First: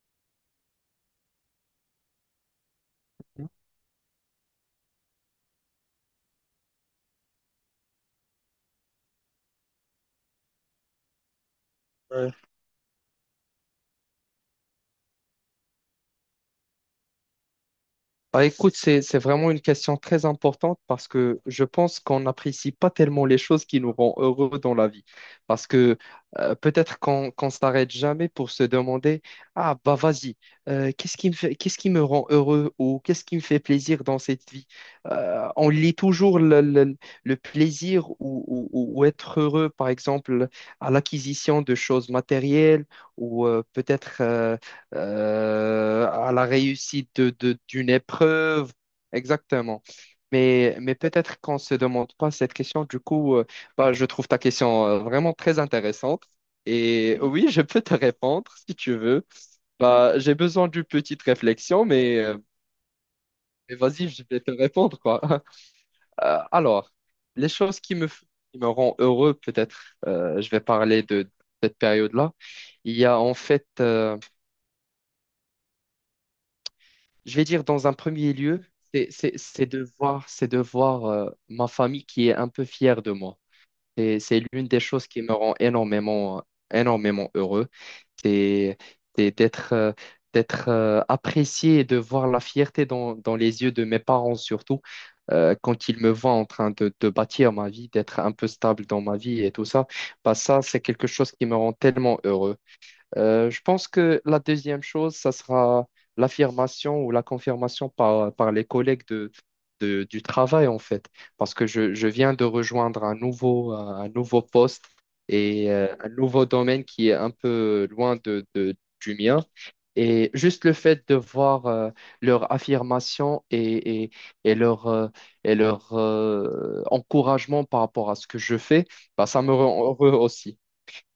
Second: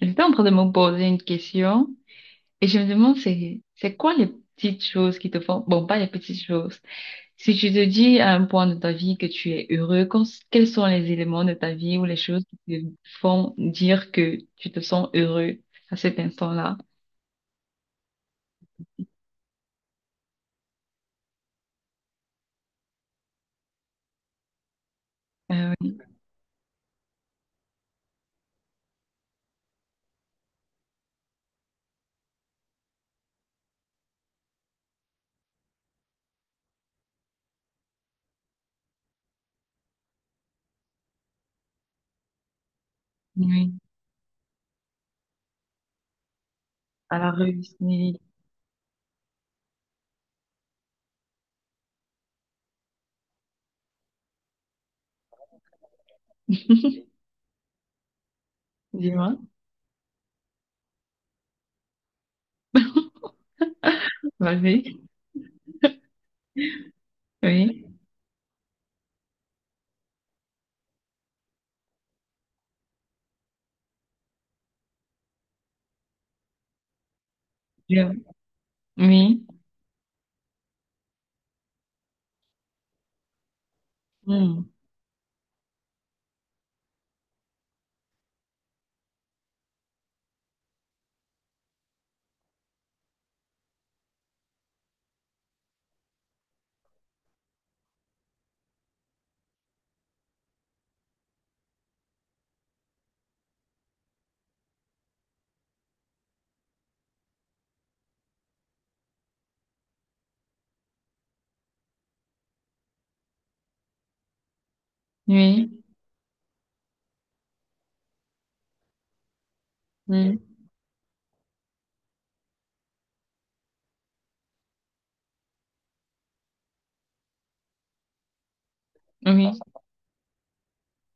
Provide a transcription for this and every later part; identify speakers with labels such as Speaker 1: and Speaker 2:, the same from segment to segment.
Speaker 1: J'étais en train de me poser une question, et je me demande
Speaker 2: Ouais.
Speaker 1: c'est quoi les petites choses qui te font, bon, pas les petites choses, si tu te dis à un point de ta vie que tu es heureux, quels sont les éléments de ta vie ou les choses qui te font dire que tu te sens heureux à cet instant-là?
Speaker 2: Bah, écoute, c'est vraiment une question très importante parce que je pense qu'on n'apprécie pas tellement les choses qui nous rendent heureux dans la vie. Parce
Speaker 1: euh,
Speaker 2: que peut-être qu'on s'arrête jamais pour se demander, ah bah vas-y, qu'est-ce qui me fait, qu'est-ce qui me rend heureux ou qu'est-ce qui me fait plaisir dans cette vie? On lit toujours le plaisir ou être heureux, par exemple, à l'acquisition de choses matérielles
Speaker 1: oui
Speaker 2: ou
Speaker 1: oui,
Speaker 2: peut-être à la réussite
Speaker 1: à la
Speaker 2: de, de-
Speaker 1: réussite.
Speaker 2: d'une épreuve. Exactement. Mais peut-être qu'on ne se demande pas cette question. Du coup, bah, je trouve ta question vraiment très intéressante. Et oui, je peux te répondre si tu veux.
Speaker 1: Dis-moi.
Speaker 2: Bah, j'ai besoin d'une petite réflexion, mais mais vas-y, je vais te
Speaker 1: Vas-y.
Speaker 2: répondre, quoi. Alors, les choses
Speaker 1: Oui.
Speaker 2: qui me rendent heureux, peut-être, je vais parler de cette période-là. Il y a en fait je vais dire dans un
Speaker 1: Bien.
Speaker 2: premier lieu,
Speaker 1: Oui.
Speaker 2: c'est de voir ma famille qui est un peu fière de moi. C'est l'une
Speaker 1: Hmm.
Speaker 2: des choses qui me rend énormément, énormément heureux. C'est c'est d'être apprécié et de voir la fierté dans les yeux de mes parents surtout quand ils me voient en train de bâtir ma vie, d'être un peu stable dans ma vie et tout ça. Bah ça, c'est quelque chose qui me rend tellement heureux. Je pense que la deuxième chose, ça sera l'affirmation ou la confirmation par les collègues du travail, en fait, parce que je viens de rejoindre un nouveau poste
Speaker 1: Oui.
Speaker 2: et un nouveau domaine qui est un peu loin du mien. Et juste le fait de voir leur affirmation et, et, et leur, euh, et leur encouragement par rapport à ce que je fais, bah, ça
Speaker 1: Hmm.
Speaker 2: me
Speaker 1: Oui.
Speaker 2: rend heureux aussi.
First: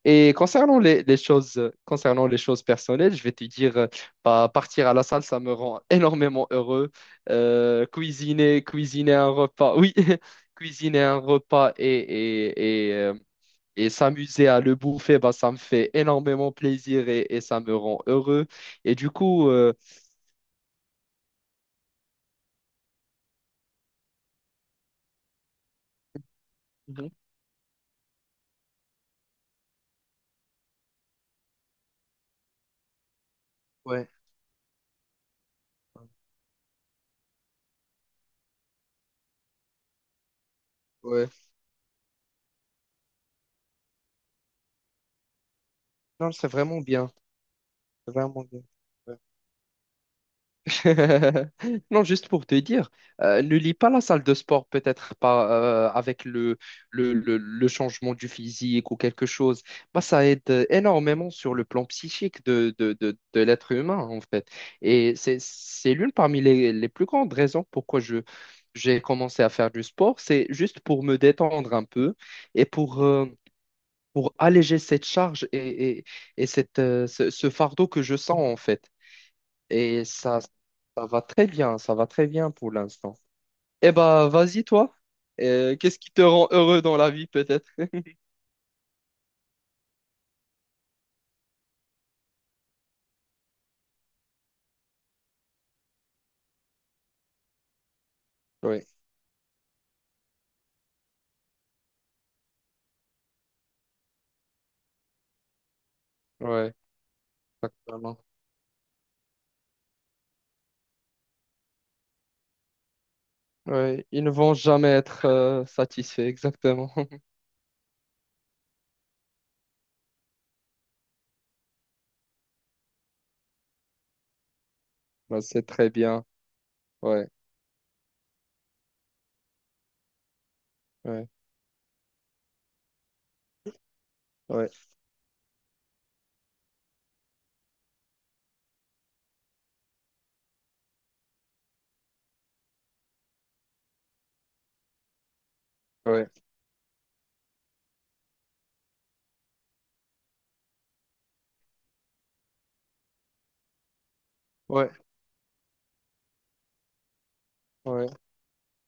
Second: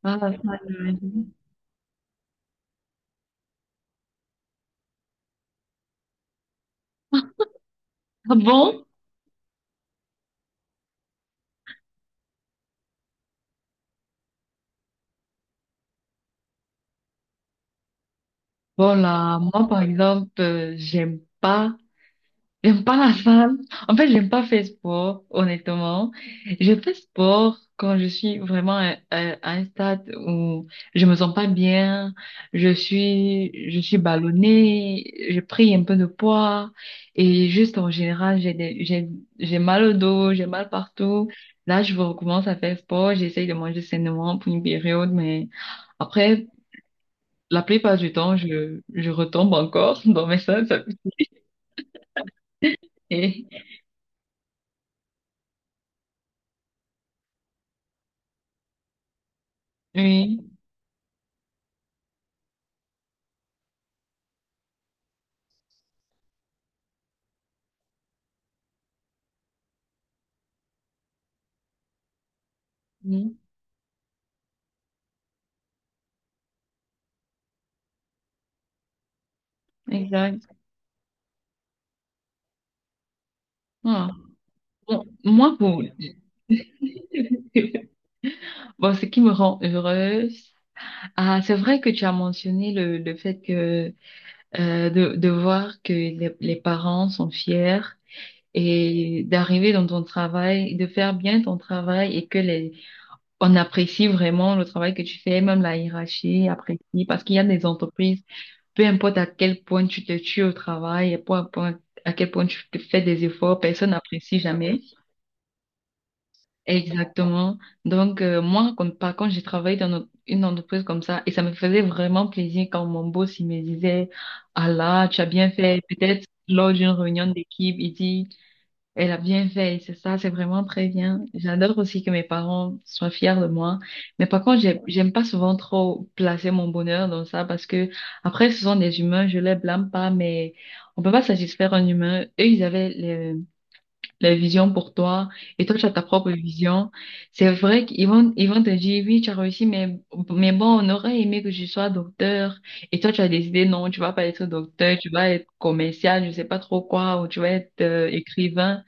Speaker 1: Ah ça,
Speaker 2: Et concernant
Speaker 1: l'ai
Speaker 2: les
Speaker 1: dit.
Speaker 2: choses, concernant les choses personnelles, je vais te dire, bah, partir à la salle, ça me rend énormément heureux.
Speaker 1: Ah bon.
Speaker 2: Cuisiner un repas, oui, cuisiner un repas et s'amuser à le bouffer, bah, ça me fait énormément plaisir et ça me rend heureux. Et du
Speaker 1: Voilà,
Speaker 2: coup,
Speaker 1: moi par exemple, j'aime pas la salle. En fait, j'aime pas faire sport, honnêtement. Je fais
Speaker 2: mhm,
Speaker 1: sport quand je suis vraiment à un stade où je me sens pas bien, je suis
Speaker 2: ouais,
Speaker 1: ballonnée, j'ai pris un peu de poids, et juste en général, j'ai mal au dos, j'ai mal partout.
Speaker 2: ouais,
Speaker 1: Là, je recommence à faire sport, j'essaye de manger sainement pour une période, mais
Speaker 2: non,
Speaker 1: après, la plupart du
Speaker 2: c'est
Speaker 1: temps,
Speaker 2: vraiment bien.
Speaker 1: je retombe encore dans mes salles. Ça.
Speaker 2: Non, juste pour te dire,
Speaker 1: Et-
Speaker 2: ne lis pas la salle de sport, peut-être pas avec le changement du physique ou quelque chose. Bah, ça
Speaker 1: Oui,
Speaker 2: aide énormément sur le plan psychique de l'être humain, en fait. Et c'est l'une parmi les plus grandes raisons pourquoi j'ai commencé à faire du sport. C'est juste pour me détendre un peu et
Speaker 1: oui,
Speaker 2: pour alléger cette charge et cette, ce fardeau que je sens, en fait. Et ça,
Speaker 1: exact.
Speaker 2: ça va très bien pour l'instant. Eh
Speaker 1: Voilà.
Speaker 2: bah, vas-y, toi.
Speaker 1: Bon, moi, pour...
Speaker 2: Qu'est-ce qui te rend heureux dans la vie, peut-être?
Speaker 1: bon, ce qui me rend heureuse, ah, c'est vrai que tu as mentionné le fait que de voir que les parents sont fiers,
Speaker 2: Oui,
Speaker 1: et d'arriver dans ton travail, de faire bien ton travail, et que les, on apprécie vraiment le travail que tu fais, même la hiérarchie
Speaker 2: ouais,
Speaker 1: apprécie, parce qu'il y a des
Speaker 2: exactement.
Speaker 1: entreprises. Peu importe à quel point tu te tues au travail, et peu importe à quel point tu te fais des efforts, personne
Speaker 2: Ouais, ils ne
Speaker 1: n'apprécie
Speaker 2: vont
Speaker 1: jamais.
Speaker 2: jamais être satisfaits, exactement.
Speaker 1: Exactement. Donc, moi, quand, par contre, j'ai travaillé dans une entreprise comme ça, et ça me faisait vraiment plaisir quand mon boss, il me disait, ah là, tu as
Speaker 2: Bah,
Speaker 1: bien
Speaker 2: c'est
Speaker 1: fait.
Speaker 2: très
Speaker 1: Peut-être
Speaker 2: bien.
Speaker 1: lors d'une réunion
Speaker 2: Ouais,
Speaker 1: d'équipe, il dit, elle a bien fait, c'est ça, c'est vraiment très bien.
Speaker 2: ouais,
Speaker 1: J'adore aussi que mes parents soient fiers de moi. Mais par contre,
Speaker 2: ouais,
Speaker 1: j'aime pas souvent trop placer mon bonheur dans ça, parce que après, ce sont des humains, je les blâme pas, mais on peut pas satisfaire un humain. Eux, ils avaient les visions pour toi, et toi, tu as ta
Speaker 2: ouais,
Speaker 1: propre vision. C'est vrai qu'ils vont te dire, oui, tu as réussi, mais bon, on aurait aimé que je sois docteur. Et toi, tu as décidé, non, tu vas pas être
Speaker 2: ouais,
Speaker 1: docteur, tu vas être commercial, je sais pas trop quoi, ou tu vas être
Speaker 2: ouais.
Speaker 1: écrivain.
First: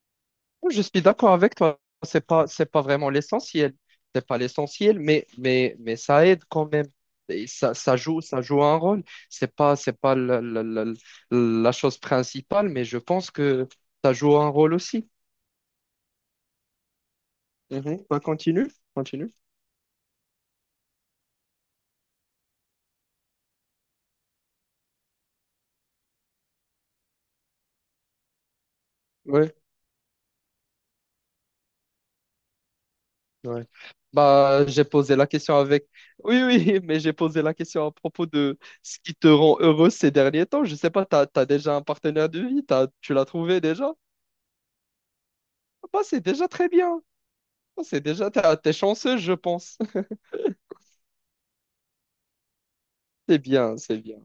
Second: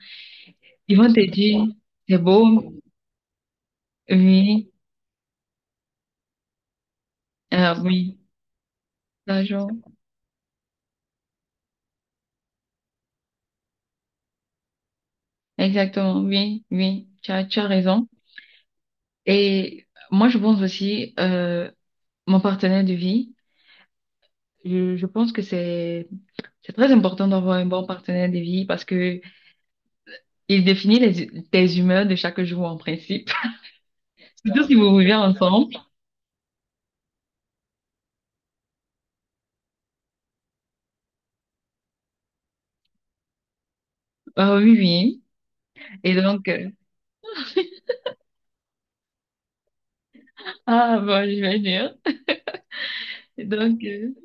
Speaker 2: Oui, je
Speaker 1: Ils
Speaker 2: suis
Speaker 1: vont te
Speaker 2: d'accord avec
Speaker 1: dire,
Speaker 2: toi.
Speaker 1: c'est
Speaker 2: C'est
Speaker 1: beau,
Speaker 2: pas vraiment l'essentiel. C'est pas
Speaker 1: oui,
Speaker 2: l'essentiel, mais ça aide quand même. Et ça,
Speaker 1: oui,
Speaker 2: ça joue un rôle.
Speaker 1: l'argent,
Speaker 2: C'est pas la chose principale, mais je pense que ça joue un rôle aussi.
Speaker 1: exactement, oui, oui, tu as
Speaker 2: Mhm.
Speaker 1: raison.
Speaker 2: Bah, continue.
Speaker 1: Et moi, je pense aussi, mon partenaire de vie, je pense que c'est très important d'avoir un bon partenaire de vie, parce que
Speaker 2: Ouais,
Speaker 1: il définit les, tes humeurs de chaque jour en principe.
Speaker 2: ouais.
Speaker 1: Surtout
Speaker 2: Bah,
Speaker 1: si
Speaker 2: j'ai
Speaker 1: vous vivez
Speaker 2: posé la question
Speaker 1: ensemble.
Speaker 2: avec. Oui, oui, mais j'ai posé la question à propos de ce qui te rend heureux ces derniers temps. Je sais pas, t'as déjà un partenaire de vie, tu l'as trouvé déjà?
Speaker 1: Ah oui, oui.
Speaker 2: Bah,
Speaker 1: Et
Speaker 2: c'est
Speaker 1: donc,
Speaker 2: déjà très bien. Oh, c'est déjà, t'es chanceux, je pense.
Speaker 1: ah, bon, je vais dire.
Speaker 2: C'est
Speaker 1: Et
Speaker 2: bien,
Speaker 1: donc,
Speaker 2: c'est bien.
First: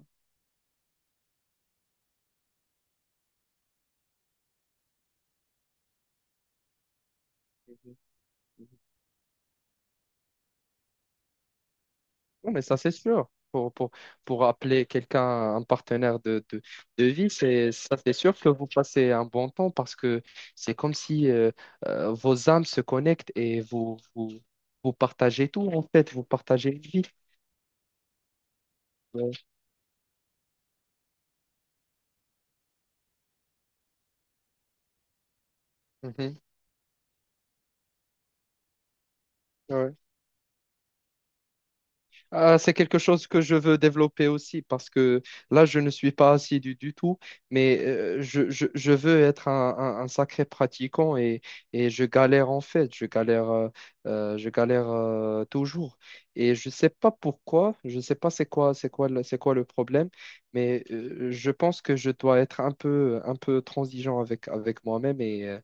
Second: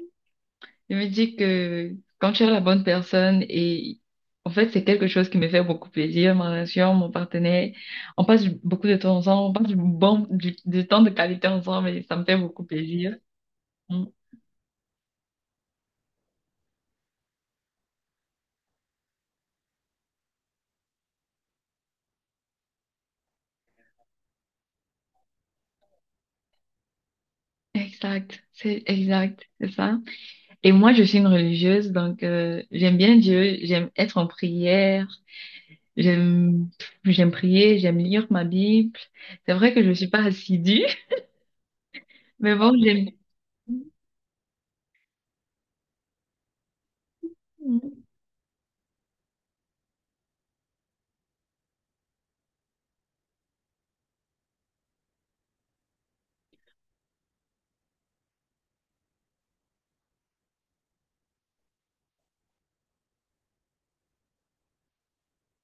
Speaker 1: je me dis que quand tu es la bonne personne, et en fait c'est quelque chose qui me fait beaucoup plaisir, ma relation, mon partenaire, on passe beaucoup de temps ensemble, on passe du bon du temps de qualité ensemble, et ça me fait
Speaker 2: Non, mais
Speaker 1: beaucoup
Speaker 2: ça, c'est
Speaker 1: plaisir.
Speaker 2: sûr.
Speaker 1: Mm.
Speaker 2: Pour appeler quelqu'un un partenaire de vie, c'est, ça, c'est sûr que vous passez un bon temps parce que c'est comme si vos âmes se connectent et vous partagez tout, en fait. Vous partagez une vie. Ouais.
Speaker 1: Exact, c'est ça. Et moi je suis une religieuse, donc j'aime bien Dieu, j'aime être en prière,
Speaker 2: Mhm.
Speaker 1: j'aime j'aime prier, j'aime lire ma Bible. C'est vrai que je
Speaker 2: Ouais.
Speaker 1: suis pas assidue, mais
Speaker 2: Ah,
Speaker 1: bon
Speaker 2: c'est quelque
Speaker 1: j'aime.
Speaker 2: chose que je veux développer aussi parce que là, je ne suis pas assidu du tout, mais
Speaker 1: Mm.
Speaker 2: euh, je, je- je veux être un sacré pratiquant et je galère en fait, je galère toujours. Et je ne sais pas pourquoi, je ne sais pas c'est quoi le problème, mais je pense que je dois être un peu transigeant avec moi-même et, euh,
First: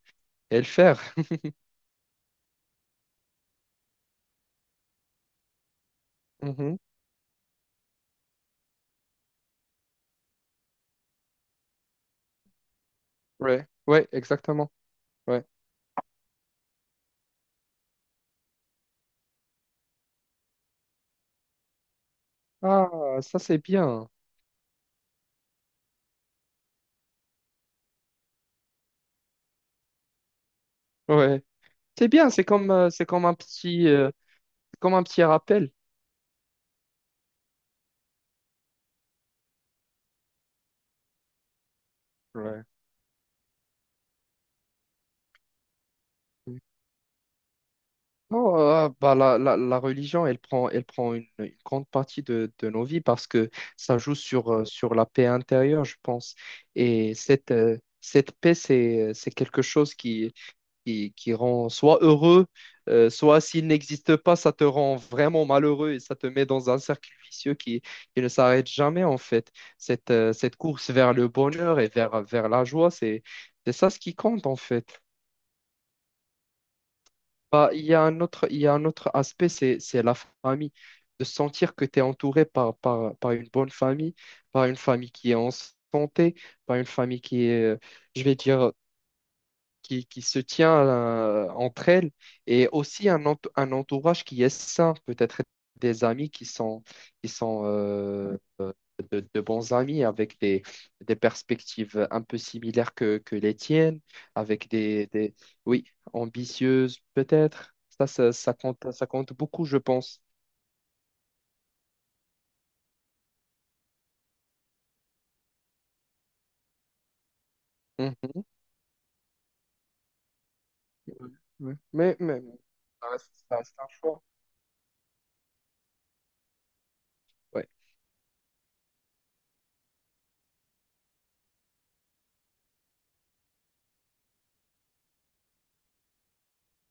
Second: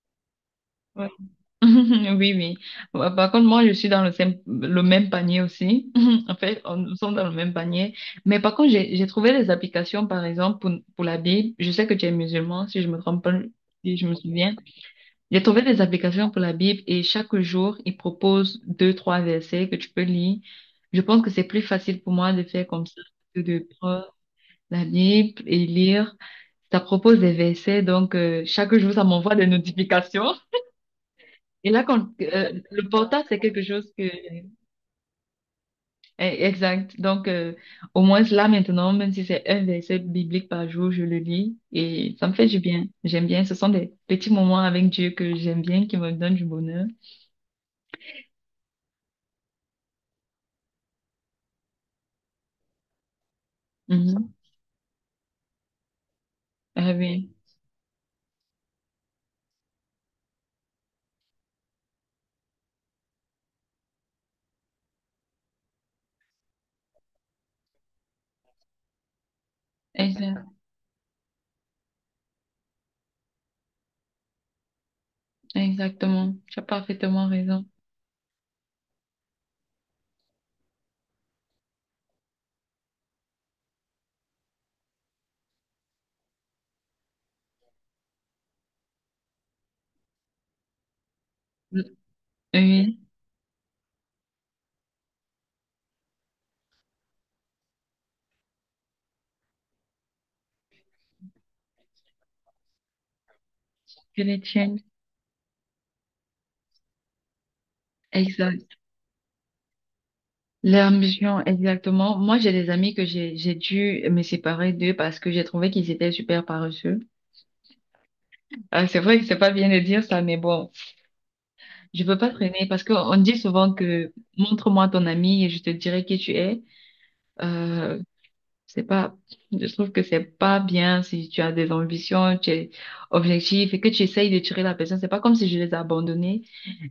Speaker 2: et le faire.
Speaker 1: Ouais. Oui, oui. Bah, par contre, moi, je suis dans le même panier aussi. En fait,
Speaker 2: Mhm.
Speaker 1: nous sommes dans le même panier. Mais par contre, j'ai trouvé des applications, par exemple, pour la Bible. Je sais que tu es musulman, si je me trompe pas,
Speaker 2: Ouais,
Speaker 1: si
Speaker 2: ouais,
Speaker 1: je me souviens.
Speaker 2: exactement.
Speaker 1: J'ai
Speaker 2: Ouais.
Speaker 1: trouvé des applications pour la Bible, et chaque jour, ils proposent deux, trois versets que tu peux lire. Je pense que c'est plus facile pour moi de faire comme ça
Speaker 2: Ah, ça
Speaker 1: que
Speaker 2: c'est
Speaker 1: de prendre
Speaker 2: bien.
Speaker 1: la Bible et lire. Ça propose des versets, donc chaque jour, ça m'envoie des notifications.
Speaker 2: Ouais.
Speaker 1: Et là, quand,
Speaker 2: C'est bien,
Speaker 1: le
Speaker 2: c'est
Speaker 1: portable, c'est quelque chose que...
Speaker 2: comme un petit rappel.
Speaker 1: exact. Donc, au moins là, maintenant, même si c'est un verset biblique par jour, je le lis et ça me fait du
Speaker 2: Ouais.
Speaker 1: bien. J'aime bien. Ce sont des petits moments avec Dieu que j'aime bien, qui me donnent du bonheur.
Speaker 2: Non, bah, la religion, elle prend une grande partie de nos vies parce que ça joue
Speaker 1: Mhm.
Speaker 2: sur, sur la paix intérieure, je pense.
Speaker 1: Ah
Speaker 2: Et
Speaker 1: oui,
Speaker 2: cette, cette paix, c'est quelque chose qui rend soit heureux, soit s'il n'existe pas, ça te rend vraiment malheureux et ça te met dans un cercle vicieux qui ne s'arrête jamais en fait. Cette,
Speaker 1: exact.
Speaker 2: cette course vers le bonheur et vers la joie, c'est ça ce qui compte en fait.
Speaker 1: Exactement. Tu as parfaitement raison.
Speaker 2: Bah, il y a un autre aspect, c'est la famille. De sentir que tu es entouré par une bonne famille, par une famille qui est en santé, par une famille qui est, je vais dire, qui se tient entre elles et
Speaker 1: Oui,
Speaker 2: aussi un entourage qui est sain, peut-être des amis qui sont de bons amis avec des perspectives un peu similaires que les tiennes,
Speaker 1: que les
Speaker 2: avec
Speaker 1: tiennes.
Speaker 2: des oui, ambitieuses peut-être. Ça,
Speaker 1: Exact.
Speaker 2: ça compte beaucoup, je pense.
Speaker 1: L'ambition, exactement. Moi, j'ai des amis que j'ai dû me séparer d'eux, parce que j'ai trouvé qu'ils étaient super paresseux.
Speaker 2: Mhm.
Speaker 1: Ah, c'est vrai que c'est pas bien de dire ça, mais bon,
Speaker 2: Ouais.
Speaker 1: je
Speaker 2: Mais,
Speaker 1: peux pas
Speaker 2: mais
Speaker 1: traîner parce qu'on dit
Speaker 2: ça
Speaker 1: souvent
Speaker 2: reste un
Speaker 1: que
Speaker 2: choix.
Speaker 1: montre-moi ton ami et je te dirai qui tu es.
Speaker 2: Ouais.
Speaker 1: Euh, c'est pas, je trouve que c'est pas bien si tu as des ambitions, tu es objectif, et que tu essayes de tirer la personne. C'est pas comme si je les ai abandonnés.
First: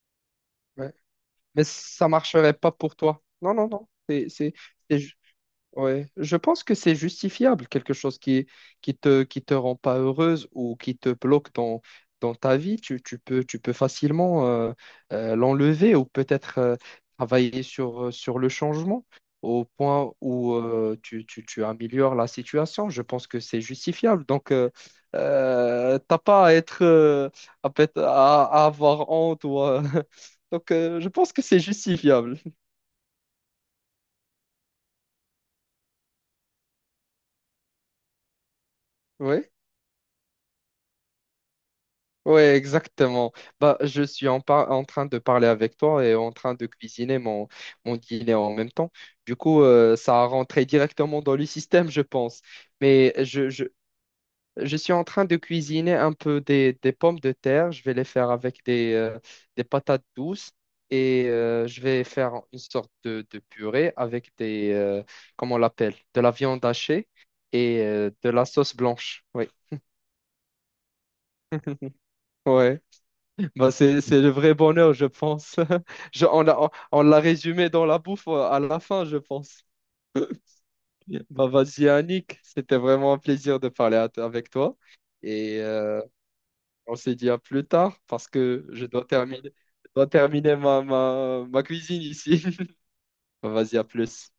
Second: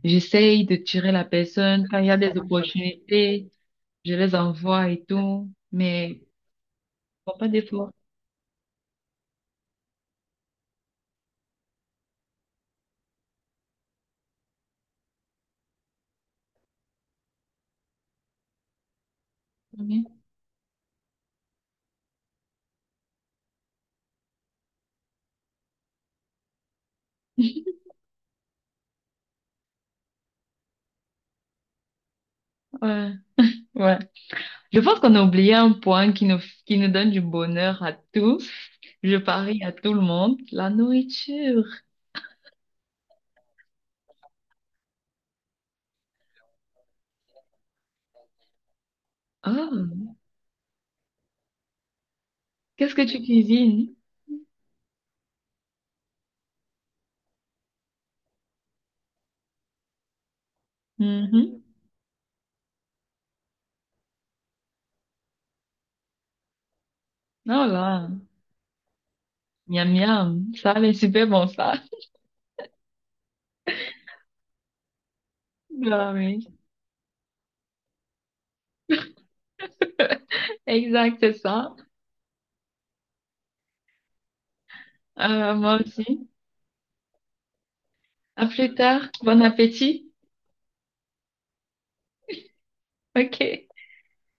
Speaker 1: J'essaye de
Speaker 2: Ouais.
Speaker 1: tirer la
Speaker 2: Mais
Speaker 1: personne. Quand il
Speaker 2: ça
Speaker 1: y a des
Speaker 2: marcherait pas pour toi.
Speaker 1: opportunités,
Speaker 2: Non, non, non.
Speaker 1: je les envoie
Speaker 2: C'est
Speaker 1: et
Speaker 2: ju-
Speaker 1: tout,
Speaker 2: Ouais,
Speaker 1: mais
Speaker 2: je pense que c'est
Speaker 1: faut pas
Speaker 2: justifiable,
Speaker 1: d'effort.
Speaker 2: quelque chose qui qui te rend pas heureuse ou qui te bloque dans dans ta vie, tu peux facilement l'enlever ou peut-être travailler sur sur le changement au point où tu améliores la situation. Je pense que c'est justifiable. Donc t'as pas à être à avoir honte ou donc je pense que c'est justifiable.
Speaker 1: Ouais, ouais. Je pense qu'on a oublié un point qui nous donne du bonheur à tous. Je
Speaker 2: Ouais.
Speaker 1: parie à tout le monde, la nourriture.
Speaker 2: Ouais, exactement. Bah, je suis en, par- en train de parler avec toi et en train de cuisiner mon dîner en même temps. Du coup,
Speaker 1: Oh,
Speaker 2: ça a rentré directement dans le système, je pense.
Speaker 1: qu'est-ce que
Speaker 2: Mais
Speaker 1: tu
Speaker 2: je, je,
Speaker 1: cuisines?
Speaker 2: je suis en train de cuisiner un peu des pommes de terre. Je vais les faire avec des patates douces et
Speaker 1: Mhm.
Speaker 2: je vais faire une sorte de purée avec comment on l'appelle, de la viande hachée
Speaker 1: Oh
Speaker 2: et
Speaker 1: là,
Speaker 2: de la sauce blanche. Oui.
Speaker 1: miam miam, ça a l'air super bon ça.
Speaker 2: Ouais. Bah, c'est le vrai bonheur, je pense.
Speaker 1: Ah
Speaker 2: Je- on
Speaker 1: oui,
Speaker 2: l'a, on l'a résumé dans la bouffe à la fin, je pense.
Speaker 1: exact, c'est
Speaker 2: Bah,
Speaker 1: ça.
Speaker 2: vas-y, Annick, c'était vraiment un plaisir de parler avec toi.
Speaker 1: Euh,
Speaker 2: Et
Speaker 1: moi aussi.
Speaker 2: on se dit à plus tard parce
Speaker 1: À
Speaker 2: que
Speaker 1: plus tard, bon
Speaker 2: je
Speaker 1: appétit.
Speaker 2: dois terminer ma cuisine ici. Bah,
Speaker 1: OK.
Speaker 2: vas-y, à plus.